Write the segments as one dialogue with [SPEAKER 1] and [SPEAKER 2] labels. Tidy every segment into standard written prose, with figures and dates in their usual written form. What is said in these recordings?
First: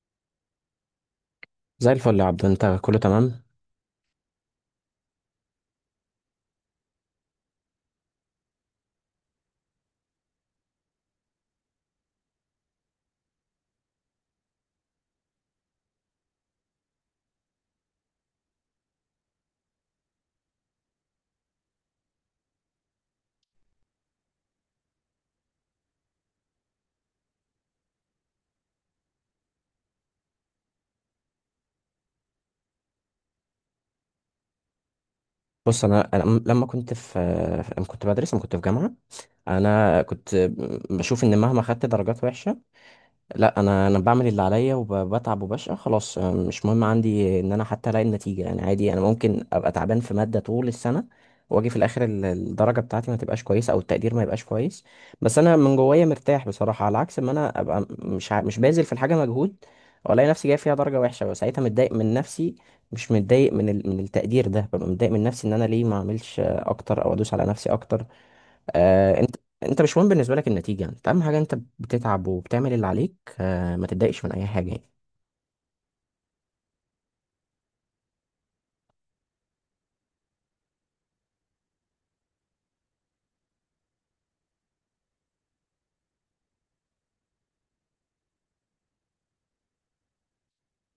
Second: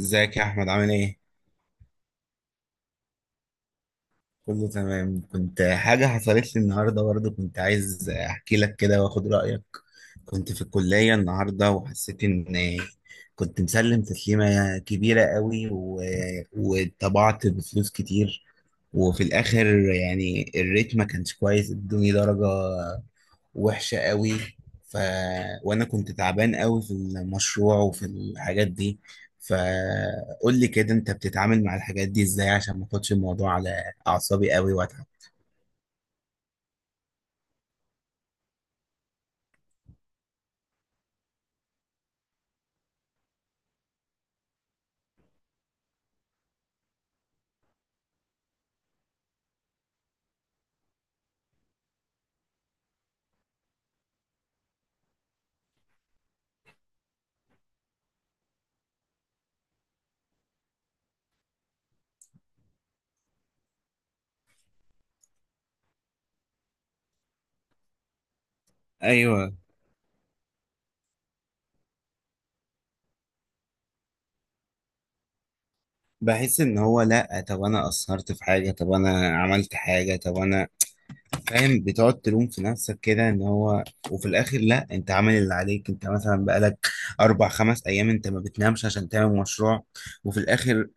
[SPEAKER 1] ازيك يا احمد؟ عامل ايه؟
[SPEAKER 2] زي الفل يا عبد، انت كله تمام؟
[SPEAKER 1] كله تمام. كنت حاجه حصلت لي النهارده برضه، كنت عايز احكي لك كده واخد رايك. كنت في الكليه النهارده وحسيت ان كنت مسلم تسليمه كبيره قوي وطبعت بفلوس كتير، وفي الاخر الريت ما كانش كويس، ادوني درجه وحشة قوي. ف... وأنا كنت تعبان قوي في المشروع وفي الحاجات دي، فقول لي كده، أنت بتتعامل مع الحاجات دي إزاي عشان ما اخدش الموضوع على أعصابي قوي وأتعب؟
[SPEAKER 2] بص، انا لما كنت في جامعه، انا كنت بشوف ان مهما خدت درجات وحشه، لا انا بعمل اللي عليا وبتعب وبشقى خلاص. مش مهم عندي ان انا حتى الاقي النتيجه. يعني عادي، انا ممكن ابقى تعبان في ماده طول السنه واجي في الاخر الدرجه بتاعتي ما تبقاش كويسه او التقدير ما يبقاش كويس، بس انا من جوايا مرتاح بصراحه، على عكس ما انا ابقى مش مش باذل في الحاجه مجهود والاقي نفسي جاي فيها درجه وحشه، وساعتها متضايق من نفسي، مش متضايق من من التقدير ده، ببقى متضايق من نفسي ان انا ليه ما اعملش اكتر او ادوس على نفسي اكتر. آه انت
[SPEAKER 1] أيوه.
[SPEAKER 2] انت مش مهم بالنسبه لك النتيجه، انت اهم حاجه انت بتتعب وبتعمل اللي عليك، ما تتضايقش من اي حاجه يعني.
[SPEAKER 1] بحس إن هو، لأ طب أنا قصرت في حاجة، طب أنا عملت حاجة، طب أنا فاهم، بتقعد تلوم في نفسك كده ان هو، وفي الاخر لا انت عامل اللي عليك، انت مثلا بقالك اربع خمس ايام انت ما بتنامش عشان تعمل مشروع، وفي الاخر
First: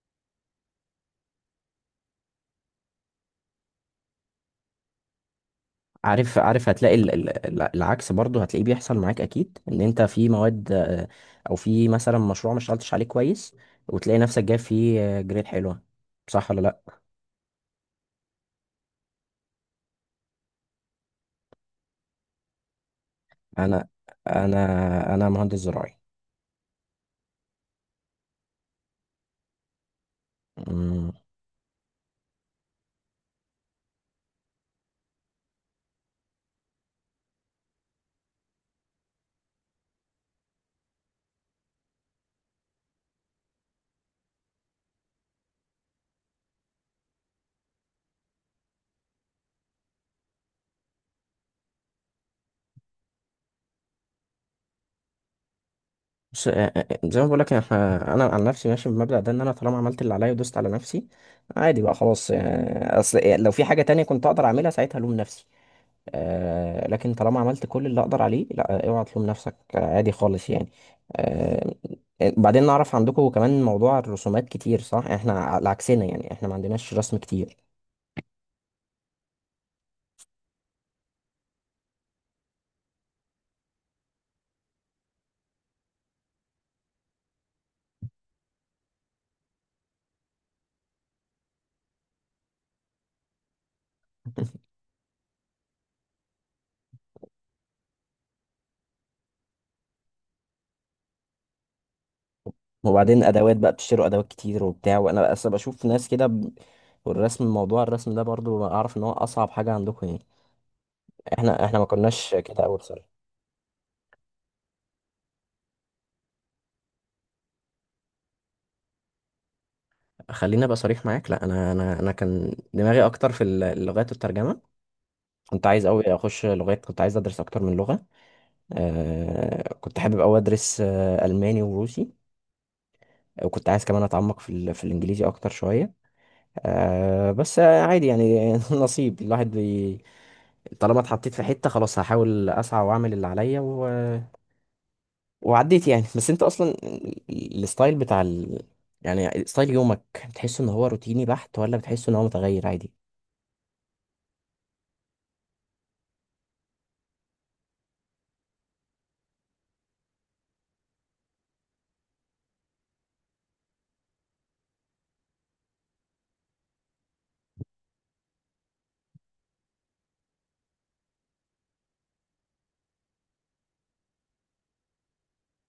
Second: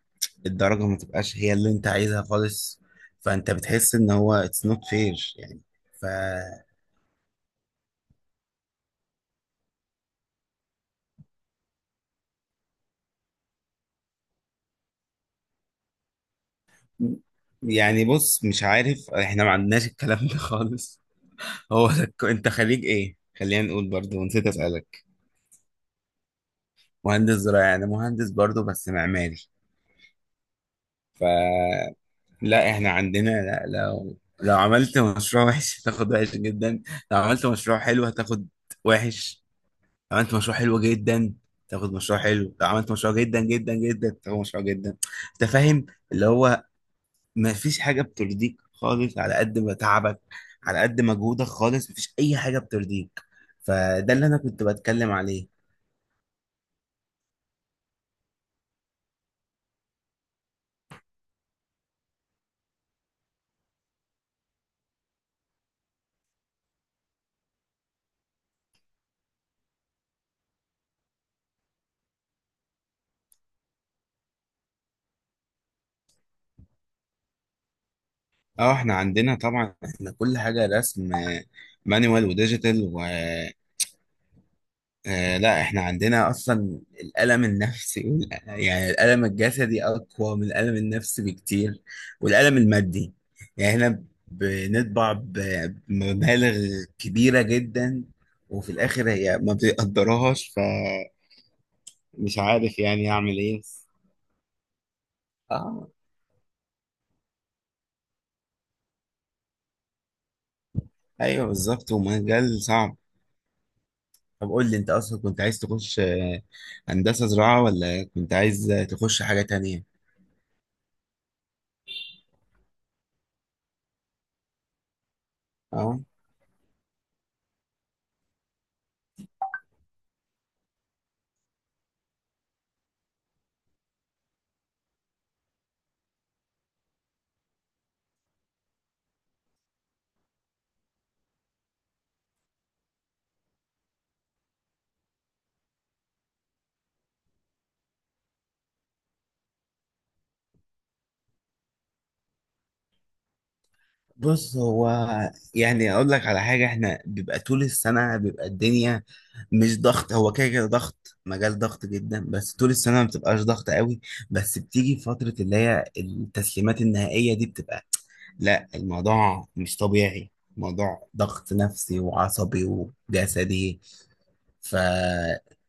[SPEAKER 1] الدرجة ما تبقاش هي اللي انت عايزها خالص، فانت بتحس ان هو it's not fair يعني. ف
[SPEAKER 2] عارف، عارف، هتلاقي العكس برضه هتلاقيه بيحصل معاك اكيد، ان انت في مواد او في مثلا مشروع ما اشتغلتش عليه كويس وتلاقي نفسك جايب فيه جريد حلوه، صح ولا لا؟
[SPEAKER 1] يعني بص، مش عارف، احنا ما عندناش الكلام ده خالص. هو انت خريج ايه؟ خلينا
[SPEAKER 2] انا
[SPEAKER 1] نقول، برضو نسيت اسالك.
[SPEAKER 2] انا مهندس
[SPEAKER 1] مهندس زراعي؟ انا مهندس برضو بس معماري.
[SPEAKER 2] زراعي.
[SPEAKER 1] لا احنا عندنا، لا لو لو عملت مشروع وحش هتاخد وحش جدا، لو عملت مشروع حلو هتاخد وحش، لو عملت مشروع حلو جدا تاخد مشروع حلو، لو عملت مشروع جدا جدا جدا تاخد مشروع جدا. انت فاهم؟ اللي هو ما فيش حاجة بترضيك خالص على قد ما تعبك، على قد مجهودك خالص مفيش اي حاجة بترضيك. فده اللي انا كنت بتكلم عليه.
[SPEAKER 2] بص، زي ما بقول لك، احنا، انا عن نفسي ماشي بالمبدأ ده، ان انا طالما عملت اللي عليا ودوست على نفسي، عادي بقى خلاص. اصل لو في حاجة تانية كنت اقدر اعملها ساعتها الوم نفسي، لكن طالما عملت كل اللي اقدر عليه، لا اوعى تلوم نفسك، عادي خالص يعني. آه، بعدين نعرف، عندكم كمان موضوع الرسومات كتير صح؟ احنا على عكسنا يعني، احنا ما عندناش رسم كتير.
[SPEAKER 1] اه احنا عندنا طبعا، احنا كل حاجة رسم، مانوال وديجيتال. آه لا احنا عندنا اصلا الالم النفسي الالم الجسدي اقوى من الالم النفسي بكتير، والالم المادي. يعني احنا بنطبع بمبالغ كبيرة جدا، وفي الاخر هي ما بتقدرهاش. فمش عارف يعني
[SPEAKER 2] وبعدين
[SPEAKER 1] اعمل
[SPEAKER 2] ادوات
[SPEAKER 1] ايه.
[SPEAKER 2] بقى، بتشتروا ادوات كتير وبتاع، وانا اصلا بشوف
[SPEAKER 1] اه
[SPEAKER 2] ناس كده موضوع الرسم ده برضو، اعرف ان هو اصعب حاجة عندكم يعني.
[SPEAKER 1] ايوه
[SPEAKER 2] احنا، احنا ما
[SPEAKER 1] بالظبط،
[SPEAKER 2] كناش
[SPEAKER 1] ومجال
[SPEAKER 2] كده قوي
[SPEAKER 1] صعب.
[SPEAKER 2] بصراحه.
[SPEAKER 1] طب قول لي، انت اصلا كنت عايز تخش هندسة زراعة ولا كنت عايز تخش حاجة تانية؟
[SPEAKER 2] خليني ابقى صريح معاك، لا انا كان دماغي اكتر في اللغات والترجمه، كنت عايز
[SPEAKER 1] اه.
[SPEAKER 2] قوي اخش لغات، كنت عايز ادرس اكتر من لغه. كنت حابب قوي ادرس الماني وروسي، وكنت عايز كمان اتعمق في في الانجليزي اكتر شويه. بس عادي يعني. نصيب الواحد طالما اتحطيت في حته خلاص، هحاول اسعى واعمل اللي عليا وعديت يعني. بس انت اصلا الستايل بتاع ال... يعني ستايل يومك، بتحس ان هو روتيني بحت ولا بتحس ان هو متغير عادي؟
[SPEAKER 1] بص هو يعني اقول لك على حاجه، احنا بيبقى طول السنه بيبقى الدنيا مش ضغط، هو كده ضغط، مجال ضغط جدا، بس طول السنه ما بتبقاش ضغط قوي، بس بتيجي فتره اللي هي التسليمات النهائيه دي بتبقى، لا الموضوع مش طبيعي، موضوع ضغط نفسي وعصبي وجسدي. فالموضوع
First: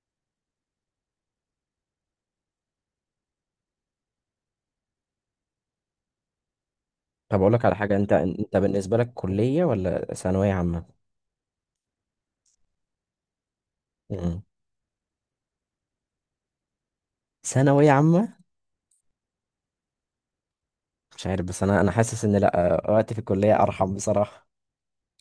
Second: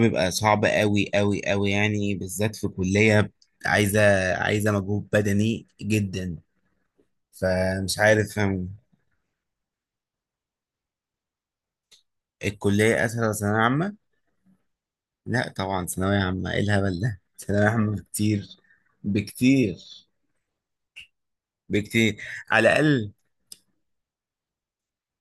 [SPEAKER 1] بيبقى صعب قوي قوي قوي يعني، بالذات في كليه عايزه عايزه مجهود بدني جدا.
[SPEAKER 2] طب اقول لك على حاجه،
[SPEAKER 1] فمش
[SPEAKER 2] انت،
[SPEAKER 1] عارف.
[SPEAKER 2] انت بالنسبه لك كليه ولا ثانويه عامه؟
[SPEAKER 1] الكلية أسهل ولا ثانوية عامة؟
[SPEAKER 2] مم.
[SPEAKER 1] لا طبعا ثانوية عامة، إيه الهبل ده؟ ثانوية
[SPEAKER 2] ثانويه
[SPEAKER 1] عامة
[SPEAKER 2] عامه.
[SPEAKER 1] بكتير، بكتير،
[SPEAKER 2] مش عارف، بس انا
[SPEAKER 1] بكتير.
[SPEAKER 2] حاسس ان
[SPEAKER 1] على
[SPEAKER 2] لا،
[SPEAKER 1] الأقل،
[SPEAKER 2] وقتي في الكليه ارحم بصراحه.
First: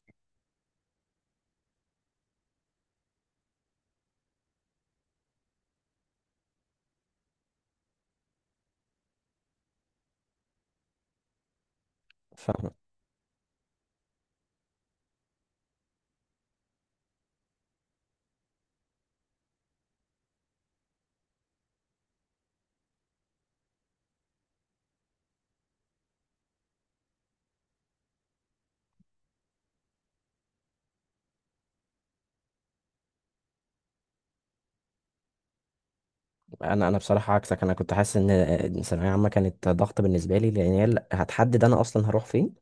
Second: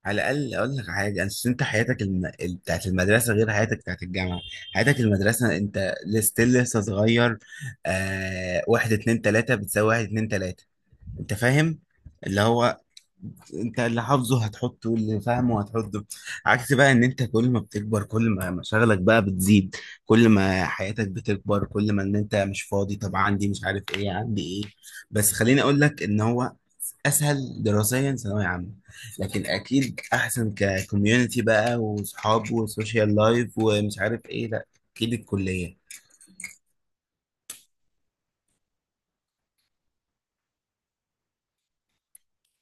[SPEAKER 1] على الأقل أقول لك حاجة، أنت حياتك بتاعت المدرسة غير حياتك بتاعت الجامعة. حياتك المدرسة أنت لستيل لسه صغير، واحد اتنين تلاتة بتساوي واحد اتنين تلاتة. أنت فاهم؟ اللي
[SPEAKER 2] فاهم.
[SPEAKER 1] هو انت اللي حافظه هتحطه واللي فاهمه هتحطه. عكس بقى ان انت كل ما بتكبر كل ما مشاغلك بقى بتزيد، كل ما حياتك بتكبر كل ما ان انت مش فاضي، طب عندي مش عارف ايه، عندي ايه. بس خليني اقول لك ان هو اسهل دراسيا ثانوية عامة، لكن اكيد احسن ككوميونتي بقى وصحاب وسوشيال لايف ومش عارف ايه، لا اكيد الكلية.
[SPEAKER 2] انا بصراحه عكسك، انا كنت حاسس ان ثانويه عامه كانت ضغط بالنسبه لي، لان هي اللي هتحدد انا اصلا هروح فين.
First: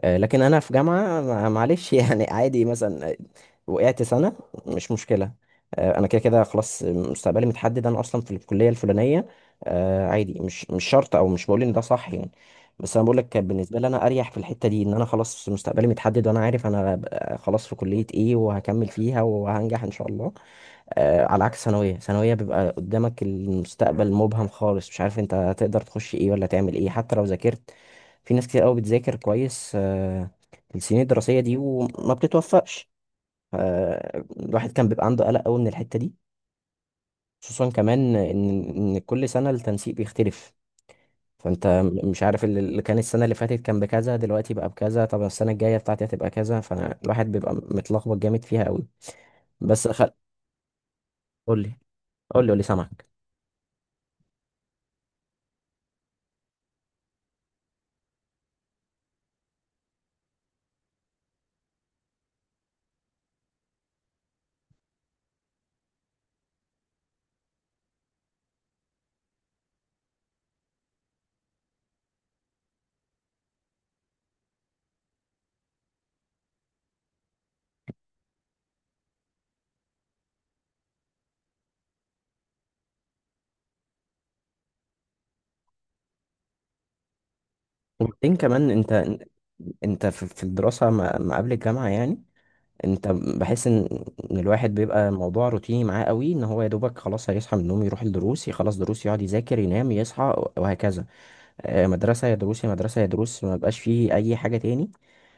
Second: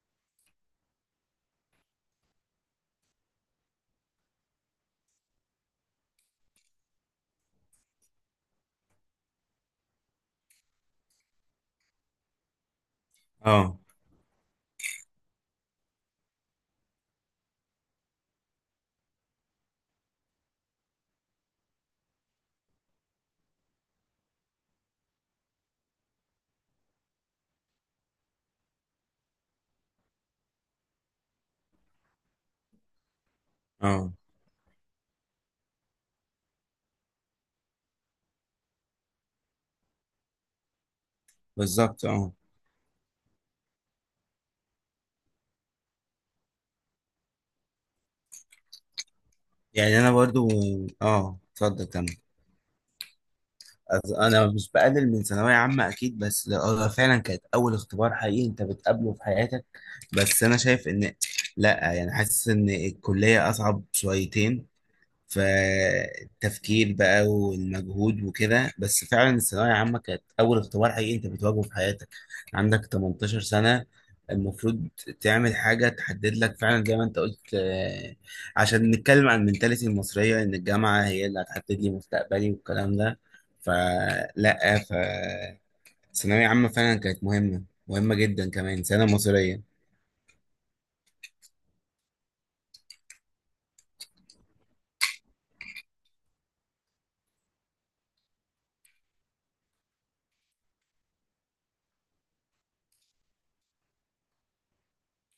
[SPEAKER 2] لكن انا في جامعه، معلش يعني. عادي مثلا وقعت سنه، مش مشكله. انا كده كده خلاص مستقبلي متحدد، انا اصلا في الكليه الفلانيه. عادي، مش شرط، او مش بقول ان ده صح يعني، بس انا بقول لك كان
[SPEAKER 1] اه
[SPEAKER 2] بالنسبه لي انا اريح في الحته دي، ان انا خلاص مستقبلي متحدد، وانا عارف انا خلاص في كليه ايه وهكمل فيها وهنجح ان شاء الله. على عكس ثانوية، بيبقى قدامك المستقبل مبهم خالص، مش عارف انت هتقدر تخش ايه ولا تعمل ايه حتى لو ذاكرت. في ناس كتير قوي بتذاكر كويس السنين الدراسية دي وما بتتوفقش.
[SPEAKER 1] اه
[SPEAKER 2] الواحد كان بيبقى عنده قلق قوي من الحتة دي، خصوصا كمان ان كل سنة التنسيق بيختلف، فانت
[SPEAKER 1] بالظبط،
[SPEAKER 2] مش
[SPEAKER 1] اه.
[SPEAKER 2] عارف اللي كان السنة اللي فاتت كان بكذا، دلوقتي بقى بكذا، طب السنة الجاية بتاعتي هتبقى كذا، فالواحد بيبقى متلخبط جامد فيها قوي. بس
[SPEAKER 1] يعني
[SPEAKER 2] خل...
[SPEAKER 1] انا برضو، اه
[SPEAKER 2] قول لي،
[SPEAKER 1] اتفضل كمل.
[SPEAKER 2] قول لي، قول لي، سامعك.
[SPEAKER 1] انا مش بقلل من ثانويه عامه اكيد، بس لا- هو فعلا كانت اول اختبار حقيقي انت بتقابله في حياتك. بس انا شايف ان، لا يعني حاسس ان الكليه اصعب شويتين، فالتفكير بقى والمجهود وكده، بس فعلا الثانوية عامة كانت أول اختبار حقيقي أنت بتواجهه في حياتك. عندك 18 سنة، المفروض تعمل حاجة تحدد لك فعلا زي ما أنت قلت، عشان نتكلم عن المنتاليتي المصرية إن الجامعة هي اللي هتحدد لي مستقبلي والكلام ده، فلا، فالثانوية عامة فعلا كانت مهمة، مهمة
[SPEAKER 2] وبعدين
[SPEAKER 1] جدا
[SPEAKER 2] كمان،
[SPEAKER 1] كمان
[SPEAKER 2] انت
[SPEAKER 1] سنة مصرية.
[SPEAKER 2] انت في الدراسة ما قبل الجامعة يعني، انت بحس ان الواحد بيبقى الموضوع روتيني معاه قوي، ان هو يا دوبك خلاص هيصحى من النوم، يروح الدروس، يخلص دروس، يقعد يذاكر، ينام، يصحى، وهكذا. مدرسة يا دروس، يا مدرسة يا دروس، ما بقاش فيه اي حاجة تاني.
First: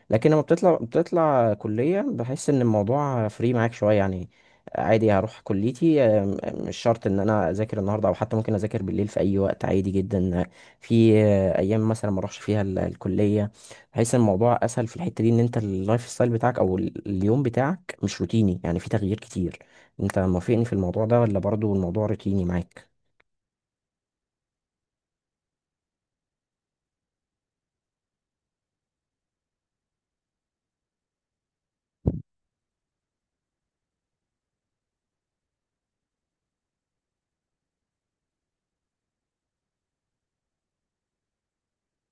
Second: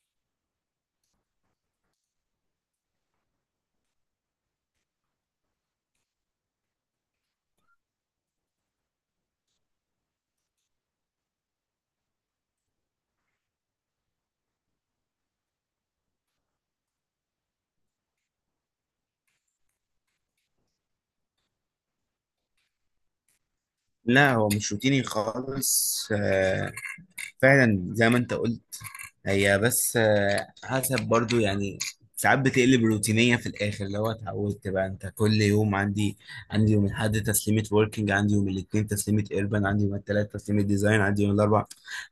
[SPEAKER 2] لكن لما بتطلع كلية، بحس ان الموضوع فري معاك شوية يعني. عادي هروح كليتي، مش شرط ان انا اذاكر النهاردة، او حتى ممكن اذاكر بالليل في اي وقت، عادي جدا. في ايام مثلا ما اروحش فيها الكلية، بحس ان الموضوع اسهل في الحتة دي، ان انت اللايف ستايل بتاعك، او اليوم بتاعك مش روتيني يعني، في تغيير كتير. انت موافقني في الموضوع ده ولا برضو الموضوع روتيني معاك؟
[SPEAKER 1] لا هو مش روتيني خالص، فعلا زي ما انت قلت. هي بس حسب برضو يعني، ساعات بتقلب روتينية في الآخر، اللي هو اتعودت بقى أنت كل يوم، عندي عندي يوم الأحد تسليمة وركينج، عندي يوم الاثنين تسليمة إيربان، عندي يوم الثلاث تسليمة ديزاين، عندي يوم الأربع،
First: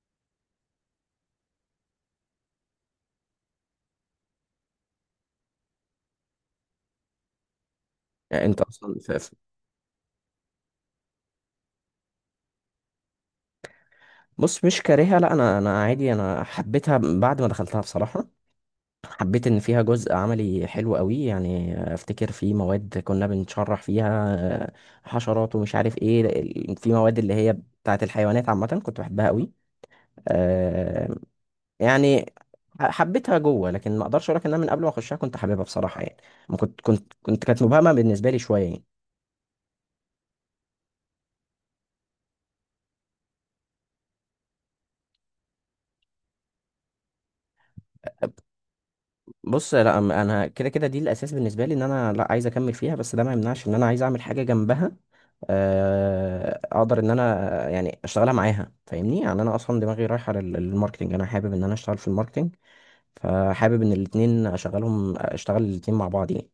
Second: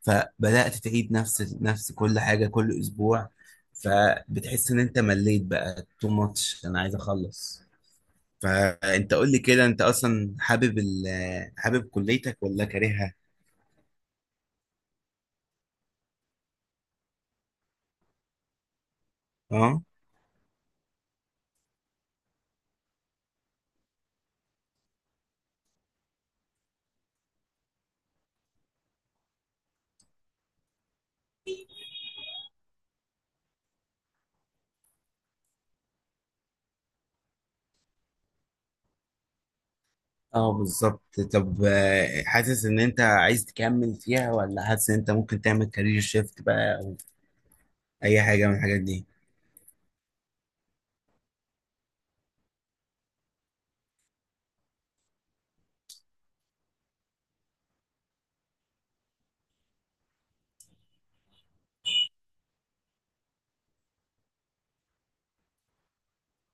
[SPEAKER 1] فبدأت تعيد نفس كل حاجة كل أسبوع، فبتحس إن أنت مليت بقى، تو ماتش أنا عايز أخلص.
[SPEAKER 2] يعني انت اصلا
[SPEAKER 1] فأنت قول لي كده، أنت أصلا حابب حابب كليتك ولا كارهها؟
[SPEAKER 2] بص، مش كارهها، لا، انا، انا عادي، انا حبيتها بعد ما دخلتها بصراحة، حبيت ان فيها جزء عملي حلو قوي يعني. افتكر في مواد كنا بنشرح فيها آه، حشرات ومش عارف ايه في مواد اللي هي بتاعت الحيوانات عامة، كنت بحبها قوي. آه، يعني حبيتها جوه، لكن ما اقدرش اقول لك ان انا من قبل ما اخشها كنت حاببها بصراحة يعني، ما كنت كنت كنت كانت مبهمة بالنسبة لي شوية يعني.
[SPEAKER 1] اه بالظبط. طب حاسس ان انت عايز تكمل فيها ولا حاسس ان انت ممكن تعمل كارير شيفت بقى او اي حاجه من الحاجات دي؟
[SPEAKER 2] بص لا، انا كده كده دي الاساس بالنسبة لي، ان انا لا عايز اكمل فيها، بس ده ما يمنعش ان انا عايز اعمل حاجة جنبها، اقدر ان انا يعني اشتغلها معاها، فاهمني يعني؟ انا اصلا دماغي رايحه للماركتينج، انا حابب ان انا اشتغل في الماركتينج، فحابب ان الاتنين اشغلهم، اشتغل الاتنين مع بعض يعني.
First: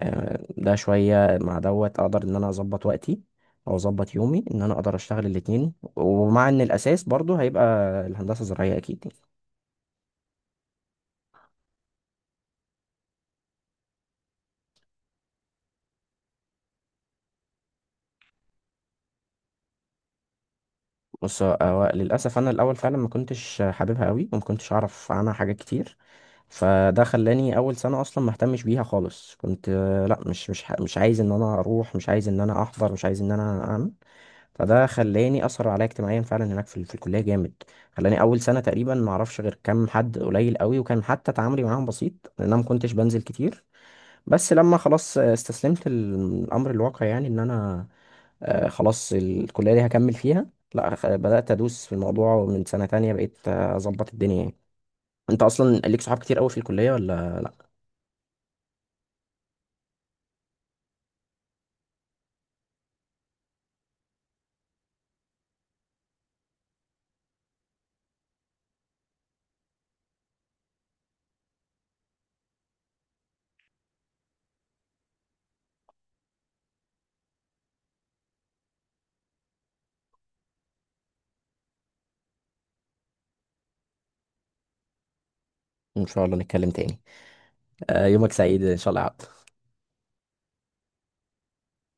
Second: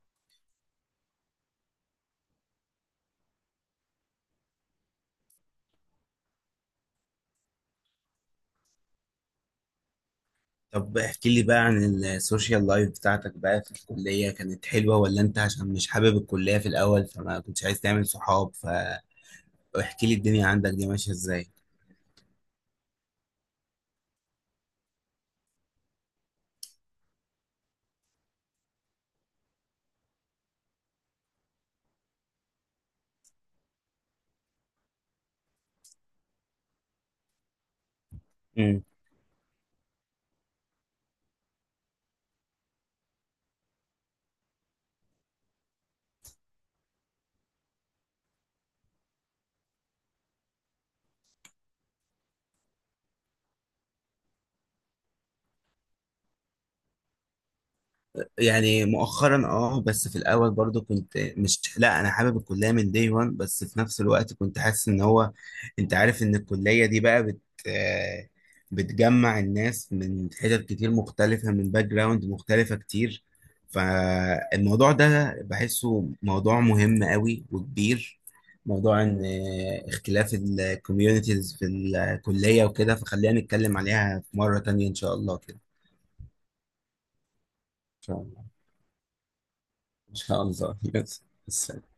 [SPEAKER 2] ده شويه مع دوت اقدر ان انا اظبط وقتي، او اظبط يومي، ان انا اقدر اشتغل الاتنين، ومع ان الاساس برضو هيبقى الهندسه الزراعيه اكيد يعني.
[SPEAKER 1] طب احكي لي بقى عن السوشيال لايف بتاعتك بقى في الكليه، كانت حلوه؟ ولا انت عشان مش حابب الكليه في الاول فما كنتش عايز تعمل صحاب؟ فاحكي لي الدنيا عندك دي ماشيه
[SPEAKER 2] بص،
[SPEAKER 1] ازاي.
[SPEAKER 2] هو للأسف أنا الأول فعلا ما كنتش حاببها قوي وما كنتش أعرف عنها حاجات كتير، فده خلاني أول سنة أصلا ما اهتمش بيها خالص. كنت لا، مش عايز إن أنا أروح، مش عايز إن أنا أحضر، مش عايز إن أنا أعمل، فده خلاني أثر عليا اجتماعيا فعلا هناك في، في الكلية جامد. خلاني أول سنة تقريبا ما أعرفش غير كام حد قليل قوي، وكان حتى تعاملي معاهم بسيط، لأن أنا ما كنتش بنزل كتير. بس لما خلاص استسلمت الامر الواقع يعني، ان انا خلاص الكلية دي هكمل فيها، لا بدأت ادوس في الموضوع، ومن سنة تانية بقيت اظبط الدنيا يعني. انت اصلا ليك صحاب كتير قوي في الكلية ولا لا؟
[SPEAKER 1] يعني مؤخرا اه، بس في الاول برضو كنت مش، لا انا حابب الكليه من دي، وان بس في نفس الوقت كنت حاسس ان هو، انت عارف ان الكليه دي بقى بت آه، بتجمع الناس من حتت كتير مختلفه، من باك جراوند مختلفه كتير. فالموضوع ده بحسه موضوع مهم قوي وكبير، موضوع ان اختلاف الكوميونيتيز في الكليه وكده، فخلينا نتكلم عليها في مره تانية ان شاء الله كده. ان
[SPEAKER 2] ان شاء الله نتكلم تاني.
[SPEAKER 1] شاء
[SPEAKER 2] يومك
[SPEAKER 1] الله.
[SPEAKER 2] سعيد ان شاء الله يا عبد.
[SPEAKER 1] ان شاء الله بس.